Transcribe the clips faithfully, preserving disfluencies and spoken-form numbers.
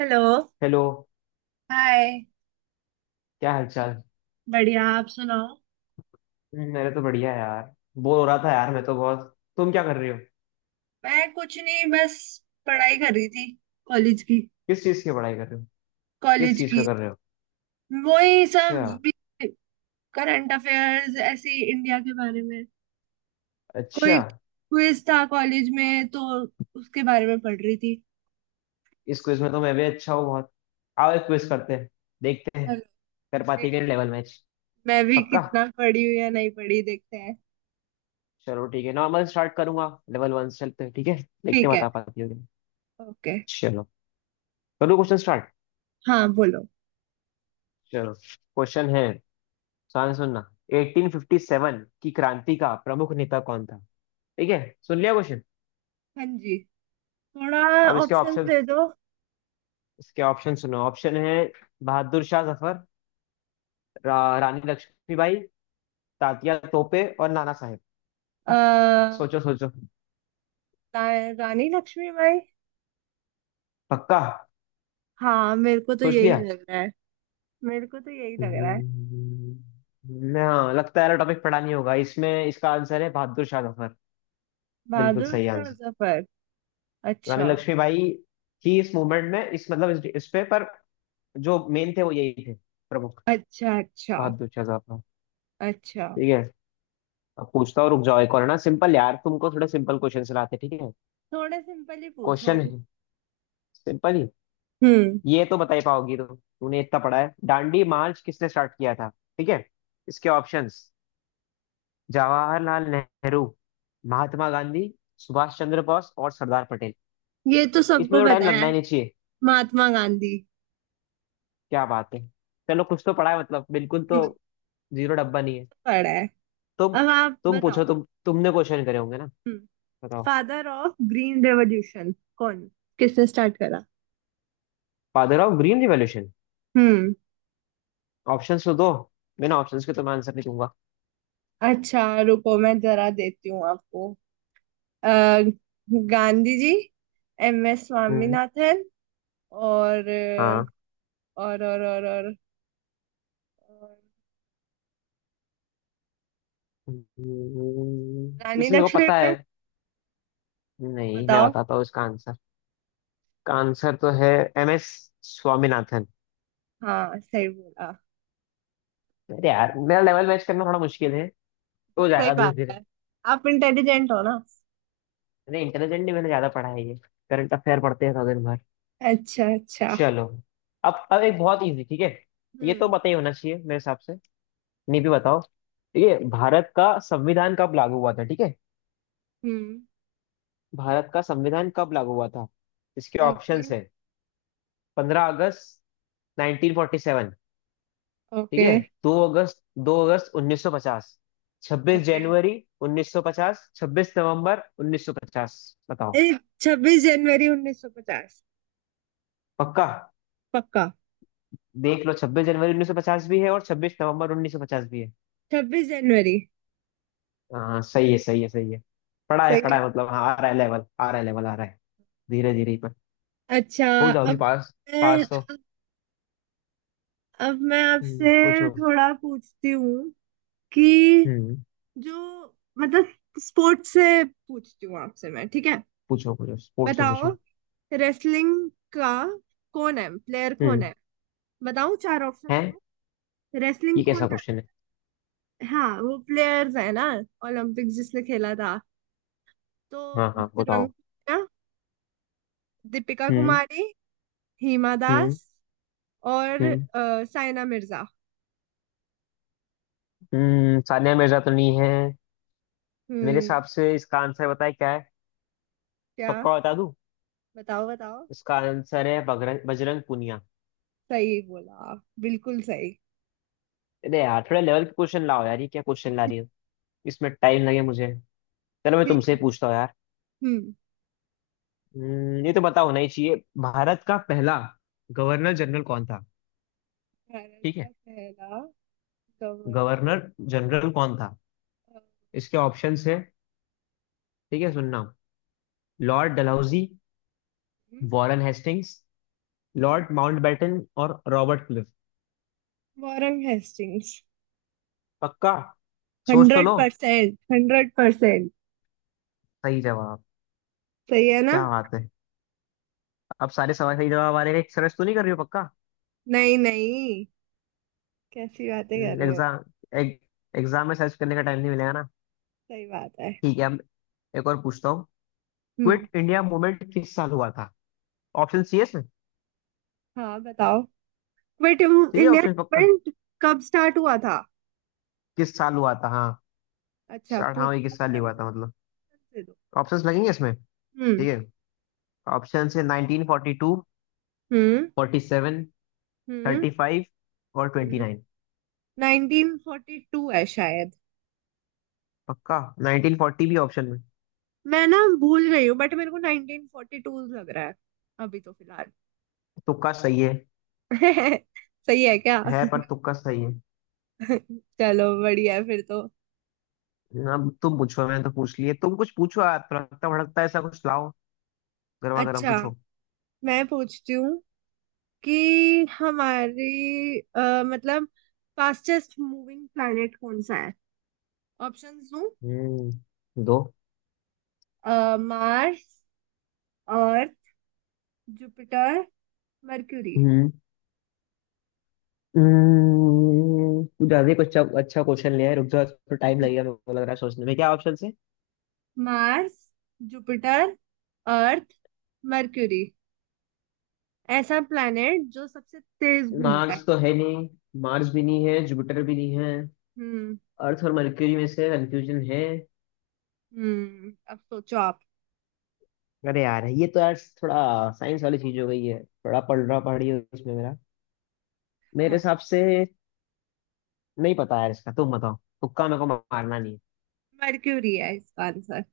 Hello. Hello, hi. क्या हालचाल। बढ़िया आप सुनाओ। मेरे तो बढ़िया है यार। बोर हो रहा था यार, मैं तो बहुत। तुम क्या कर रहे हो। मैं कुछ नहीं बस पढ़ाई कर रही थी कॉलेज की। किस चीज़ की पढ़ाई कर रहे हो। किस कॉलेज चीज़ पे की। कर रहे हो। वही अच्छा। सब। करंट अफेयर्स ऐसे ही इंडिया के बारे में। कोई अच्छा। क्विज था कॉलेज में तो उसके बारे में पढ़ रही थी। इस क्विज में तो मैं भी अच्छा हूँ बहुत। आओ एक क्विज करते हैं। देखते हैं हेलो। कर पाती है देखते हैं, लेवल मैच। मैं भी पक्का। कितना पढ़ी हूँ या नहीं पढ़ी देखते हैं। चलो ठीक है, नॉर्मल स्टार्ट करूंगा, लेवल वन से चलते हैं ठीक है। देखते ठीक हैं है। बता पाती हो कि नहीं। ओके। चलो, करूँ क्वेश्चन स्टार्ट। हाँ बोलो। चलो क्वेश्चन है, ध्यान से सुनना। अठारह सौ सत्तावन की क्रांति का प्रमुख नेता कौन था। ठीक है, सुन लिया क्वेश्चन। हाँ जी। थोड़ा। अब इसके ऑप्शन ऑप्शन, दे दो। इसके ऑप्शन सुनो। ऑप्शन है बहादुर शाह जफर, रा, रानी लक्ष्मीबाई, तात्या तोपे और नाना साहेब। अ, सोचो सोचो। रा- रानी लक्ष्मीबाई। पक्का। हाँ मेरे को तो सोच यही लिया। लग रहा है। मेरे को तो यही लग रहा है। हम्म, हाँ लगता है टॉपिक पढ़ा नहीं होगा। इसमें इसका आंसर है बहादुर शाह जफर। बिल्कुल बहादुर सही शाह आंसर। जफर। रानी अच्छा लक्ष्मीबाई थी इस मूवमेंट में, इस मतलब इस, इस पे पर जो मेन थे वो यही थे, प्रमुख अच्छा। अच्छा। बहादुर शाह जफर। अच्छा। ठीक है। अब पूछता हूँ, रुक जाओ, एक और है ना सिंपल। यार तुमको थोड़े सिंपल क्वेश्चन लाते ठीक है। थोड़ा सिंपल ही पूछो। क्वेश्चन है सिंपल ही। हम्म। ये तो बता ही पाओगी तुम, तूने इतना पढ़ा है। दांडी मार्च किसने स्टार्ट किया था ठीक है। इसके ऑप्शंस: जवाहरलाल नेहरू, महात्मा गांधी, सुभाष चंद्र बोस और सरदार पटेल। ये तो सबको इसमें तो पता टाइम लगना है। ही नहीं चाहिए। महात्मा गांधी। क्या बात है। चलो कुछ तो पढ़ा है मतलब, बिल्कुल तो हम्म। जीरो डब्बा नहीं है। पढ़ा है। तुम अब आप तुम बताओ। पूछो। तुम तुमने क्वेश्चन करे होंगे ना। हम्म। बताओ। फादर ऑफ ग्रीन रेवोल्यूशन कौन किसने स्टार्ट करा। Father of green revolution. Hmm. Options तो दो, बिना ऑप्शंस के तो मैं आंसर नहीं दूंगा। अच्छा। रुको मैं जरा देती हूँ आपको। अ, Gandhi ji. M S hmm. Swaminathan और हाँ। और और और और, और हम्म, रानी इसमें मेरे को लक्ष्मीबाई। पता है। नहीं मैं बताओ। बताता हूँ इसका आंसर। का आंसर तो है एम एस स्वामीनाथन। हाँ सही बोला। अरे यार, मेरा लेवल मैच करना थोड़ा मुश्किल है। हो सही जाएगा धीरे बात धीरे। है। आप इंटेलिजेंट हो ना। अरे इंटेलिजेंट नहीं, मैंने ज्यादा पढ़ा है ये। करंट अफेयर पढ़ते हैं दिन भर। अच्छा अच्छा। चलो, अब अब एक बहुत इजी ठीक है। ये तो हम्म। पता ही होना चाहिए मेरे हिसाब से, नहीं भी बताओ। ये भारत का संविधान कब लागू हुआ था ठीक है। हम्म। भारत का संविधान कब लागू हुआ था। इसके ओके। ऑप्शंस है: पंद्रह अगस्त नाइनटीन फोर्टी सेवन ठीक ओके। है, दो अगस्त दो अगस्त उन्नीस सौ पचास, छब्बीस ओके। जनवरी उन्नीस सौ पचास, छब्बीस नवंबर उन्नीस सौ पचास। बताओ। छब्बीस जनवरी उन्नीस सौ पचास। पक्का। पक्का। देख लो, छब्बीस जनवरी उन्नीस सौ पचास भी है और छब्बीस नवंबर उन्नीस सौ पचास भी है। छब्बीस जनवरी। हाँ सही है, सही है, सही है। पढ़ा है, सही पढ़ा है। है मतलब, हाँ आ रहा है लेवल, आ रहा है लेवल, आ रहा है। धीरे धीरे ही पर अच्छा। हो जाओगी अब पास। मैं पास तो। अब मैं हम्म, आपसे पूछो। थोड़ा पूछती हूँ कि हम्म। जो मतलब स्पोर्ट्स से पूछती हूँ आपसे मैं। ठीक है। पूछो, पूछो स्पोर्ट्स से बताओ। पूछो। रेसलिंग का कौन है प्लेयर कौन हम्म। है। बताओ चार ऑप्शन है। दो। ये रेसलिंग कौन कैसा है। क्वेश्चन है। हाँ वो प्लेयर्स है ना ओलंपिक्स जिसने खेला था तो। हाँ हाँ बजरंग बताओ। पुनिया, दीपिका हम्म। कुमारी, हिमा दास हम्म। और हम्म। अ, साइना मिर्जा। हम्म। सानिया मिर्जा तो नहीं है। मेरे हम्म। हिसाब से इसका आंसर बताए क्या है। क्या। पक्का बता दूं। बताओ बताओ। इसका आंसर है बगरंग बजरंग पूनिया। सही बोला, बिल्कुल सही। अरे यार थोड़ा लेवल के क्वेश्चन लाओ यार, ये क्या क्वेश्चन ला रही हो। इसमें टाइम लगे मुझे। चलो मैं ठीक तुमसे ही है। पूछता हूँ यार। हम्म। हम्म, ये तो पता होना ही चाहिए। भारत का पहला गवर्नर जनरल कौन था भारत ठीक का है। पहला गवर्नर। गवर्नर जनरल कौन था। इसके ऑप्शंस है, ठीक है सुनना: Lord Dalhousie, Warren Hastings, Lord Mountbatten और रॉबर्ट क्लिफ। Warren Hastings. पक्का, सोच तो हंड्रेड लो। Percent hundred percent. सही जवाब। सही है ना। क्या बात है। अब सारे सवाल सही जवाब आ रहे हैं, सर्च तो नहीं कर रही हो पक्का। नहीं नहीं, कैसी बातें कर रहे हो। एग्जाम एग्जाम में सर्च करने का टाइम नहीं मिलेगा ना। सही बात है। ठीक है अब, एक और पूछता हूँ। हम्म। क्विट इंडिया मूवमेंट किस साल हुआ था। ऑप्शन सी एस में हाँ बताओ। वेट चाहिए इंडिया ऑप्शन पक्का। गवर्नमेंट कब स्टार्ट हुआ था। किस साल हुआ था हाँ। अच्छा पूछ अठारहवीं किस साल ही ऑप्शन हुआ दे। था मतलब। options दे दो। ऑप्शंस लगेंगे इसमें हम्म। ठीक है। ऑप्शन है nineteen forty two, hmm. Forty seven, thirty five और twenty hmm. Nine. Nineteen forty two है शायद। पक्का, नाइनटीन फोर्टी भी ऑप्शन में। मैं ना भूल गई हूँ बट मेरे को नाइनटीन फोर्टी टू लग रहा है अभी तो फिलहाल। तुक्का सही है। सही है क्या। है पर, तुक्का सही है। चलो बढ़िया है फिर तो। अब तुम पूछो, मैंने तो पूछ लिए। तुम कुछ पूछो यार, तड़कता भड़कता ऐसा कुछ लाओ, गर्मा गर्म अच्छा, पूछो। मैं पूछती हूँ कि हमारी अ, मतलब फास्टेस्ट मूविंग प्लैनेट कौन सा है। ऑप्शंस दूं। हम्म दो। Mars, Earth, Jupiter, Mercury. Hmm. Hmm, कुछ ज्यादा ही कुछ अच्छा अच्छा क्वेश्चन लिया है। रुक जाओ, थोड़ा टाइम लगेगा मेरे को लग रहा है, सोचने में। क्या ऑप्शन से। Mars, Jupiter, Earth, Mercury. ऐसा प्लैनेट जो सबसे तेज घूमता है। मार्स तो है नहीं। मार्स भी नहीं है, जुपिटर भी नहीं है। हम्म। अर्थ और मरक्यूरी में से कंफ्यूजन है। हम्म अब सोचो आप। अरे यार ये तो यार, थोड़ा साइंस वाली चीज हो गई है। थोड़ा पढ़ रहा पढ़ी उसमें मेरा। मेरे हाँ। हिसाब से नहीं पता यार इसका, तुम बताओ। तुक्का मेरे को मारना नहीं है। मर्क्यूरी है इसका आंसर।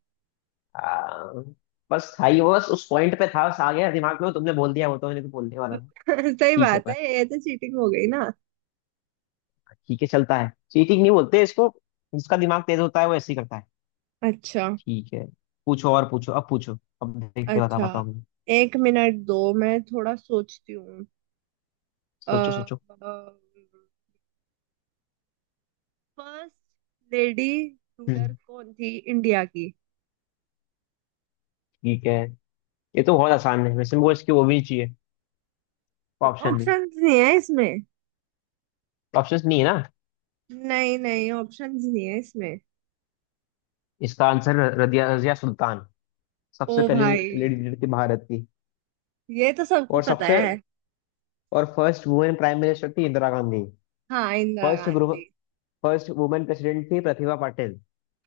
आ, बस था ही वो, बस उस पॉइंट पे था, बस आ गया दिमाग में वो। तुमने बोल दिया वो तो, मैंने तो बोलने वाला था। सही ठीक है बात पर, है। ये तो चीटिंग हो गई ना। ठीक है चलता है, चीटिंग नहीं बोलते इसको। जिसका दिमाग तेज होता है वो ऐसे ही करता है। अच्छा। ठीक है, पूछो और पूछो, अब पूछो, अब देखते बता, अच्छा, बताओ मुझे। एक मिनट दो मैं थोड़ा सोचती हूँ। सोचो सोचो। First lady ruler hmm. कौन थी इंडिया की। ठीक है, ये तो बहुत आसान है, वैसे मुझे इसकी वो भी नहीं चाहिए ऑप्शन भी। ऑप्शंस नहीं है इसमें। ऑप्शन नहीं है ना। नहीं नहीं, ऑप्शंस नहीं है इसमें। इसका आंसर रदिया रजिया सुल्तान, ओ सबसे पहली भाई, लेडी लीडर थी भारत की। ये तो सबको और पता सबसे है। और फर्स्ट वुमेन प्राइम मिनिस्टर थी इंदिरा गांधी। हाँ, Indira first Gandhi. First women president थी प्रतिभा पाटिल।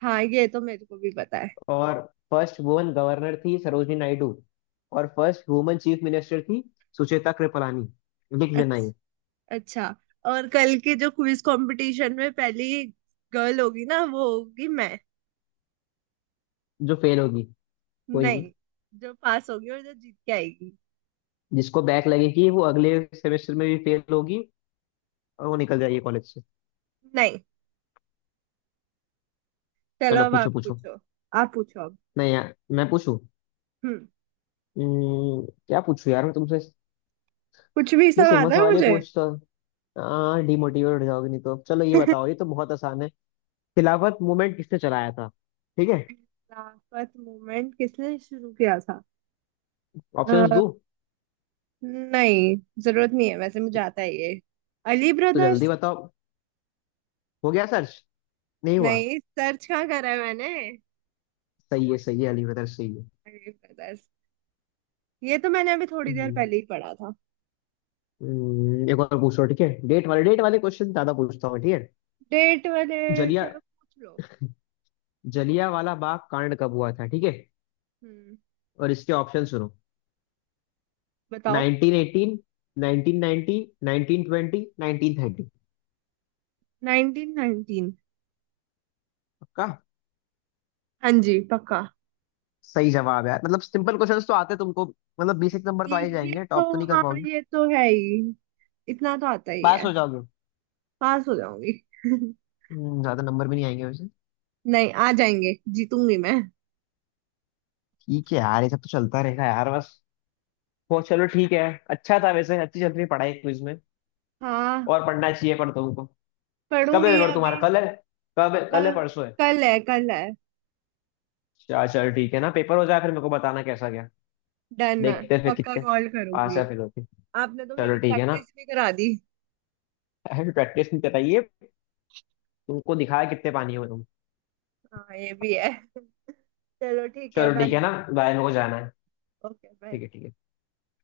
हाँ, ये तो मेरे को भी पता है। और हाँ, फर्स्ट वुमेन गवर्नर थी सरोजनी नायडू। और फर्स्ट वुमेन चीफ मिनिस्टर थी सुचेता कृपलानी। लिख लेना अच्छा। ये। अच्छा, और कल के जो क्विज कंपटीशन में पहली गर्ल होगी ना वो होगी मैं। जो फेल होगी। कोई नहीं। नहीं। जो पास होगी और जो जीत के आएगी। जिसको बैक लगेगी वो अगले सेमेस्टर में भी फेल होगी, और वो निकल जाएगी कॉलेज से। नहीं। चलो चलो, अब आप पूछो पूछो। पूछो। आप पूछो अब। नहीं यार मैं पूछूं। हम्म। हम्म, क्या पूछूं यार मैं तुमसे। कुछ भी, मैं सब सिंपल आता है सवाल ही मुझे। पूछता, हाँ डिमोटिवेट हो जाओगे नहीं तो। चलो ये बताओ, ये तो बहुत आसान है। खिलाफत मूवमेंट किसने चलाया था ठीक है। लाफत मोमेंट किसने शुरू किया था। ऑप्शंस अ, दूं। नहीं, जरूरत नहीं है वैसे, मुझे आता है ये। अली तो जल्दी ब्रदर्स। बताओ, हो गया सर्च। नहीं हुआ। नहीं, सर्च कहाँ करा है मैंने। सही है, सही है, अली बदर सही है। अली ब्रदर्स। ये तो मैंने अभी थोड़ी देर हम्म। पहले ही पढ़ा था। हम्म, एक और पूछो ठीक है। डेट वाले डेट वाले क्वेश्चन ज्यादा पूछता हूँ ठीक है। डेट वाले। जलिया चलो पूछ लो। जलिया वाला बाग कांड कब हुआ था ठीक है। हम्म। और इसके ऑप्शन सुनो: बताओ। Nineteen eighteen, nineteen ninety, nineteen twenty, nineteen thirty. Nineteen nineteen. पक्का। हाँ जी, पक्का। सही जवाब है यार मतलब। सिंपल क्वेश्चंस तो आते तुमको, मतलब बेसिक नंबर तो ये आ ही ये जाएंगे, तो, टॉप तो नहीं कर हाँ पाओगे। ये तो है ही। इतना तो आता ही पास है। हो जाओगे। पास हो जाऊंगी। हम्म, ज्यादा नंबर भी नहीं आएंगे वैसे। नहीं, आ जाएंगे। जीतूंगी मैं। ठीक है यार, ये सब तो चलता रहेगा यार बस। वो चलो ठीक है। अच्छा था वैसे, अच्छी चल रही पढ़ाई क्विज में। हाँ। और पढ़ना चाहिए पर तुमको। कब है पढ़ूंगी पेपर अभी। तुम्हारा, कल है। कब है, अ, कल है परसों है। कल है, कल है। चल चल ठीक है ना, पेपर हो जाए फिर मेरे को बताना कैसा गया। डन है, देखते हैं फिर, पक्का कितने कॉल पास करूंगी। है फिर होती। आपने तो चलो मेरी ठीक है ना। प्रैक्टिस भी करा दी। ऐसे प्रैक्टिस नहीं कराइए, तुमको दिखाया कितने पानी हो तुम। हाँ ये भी है। चलो ठीक है, चलो ठीक बाय। है ना बाय, मेरे को जाना है। Okay, bye. ठीक है, ठीक है।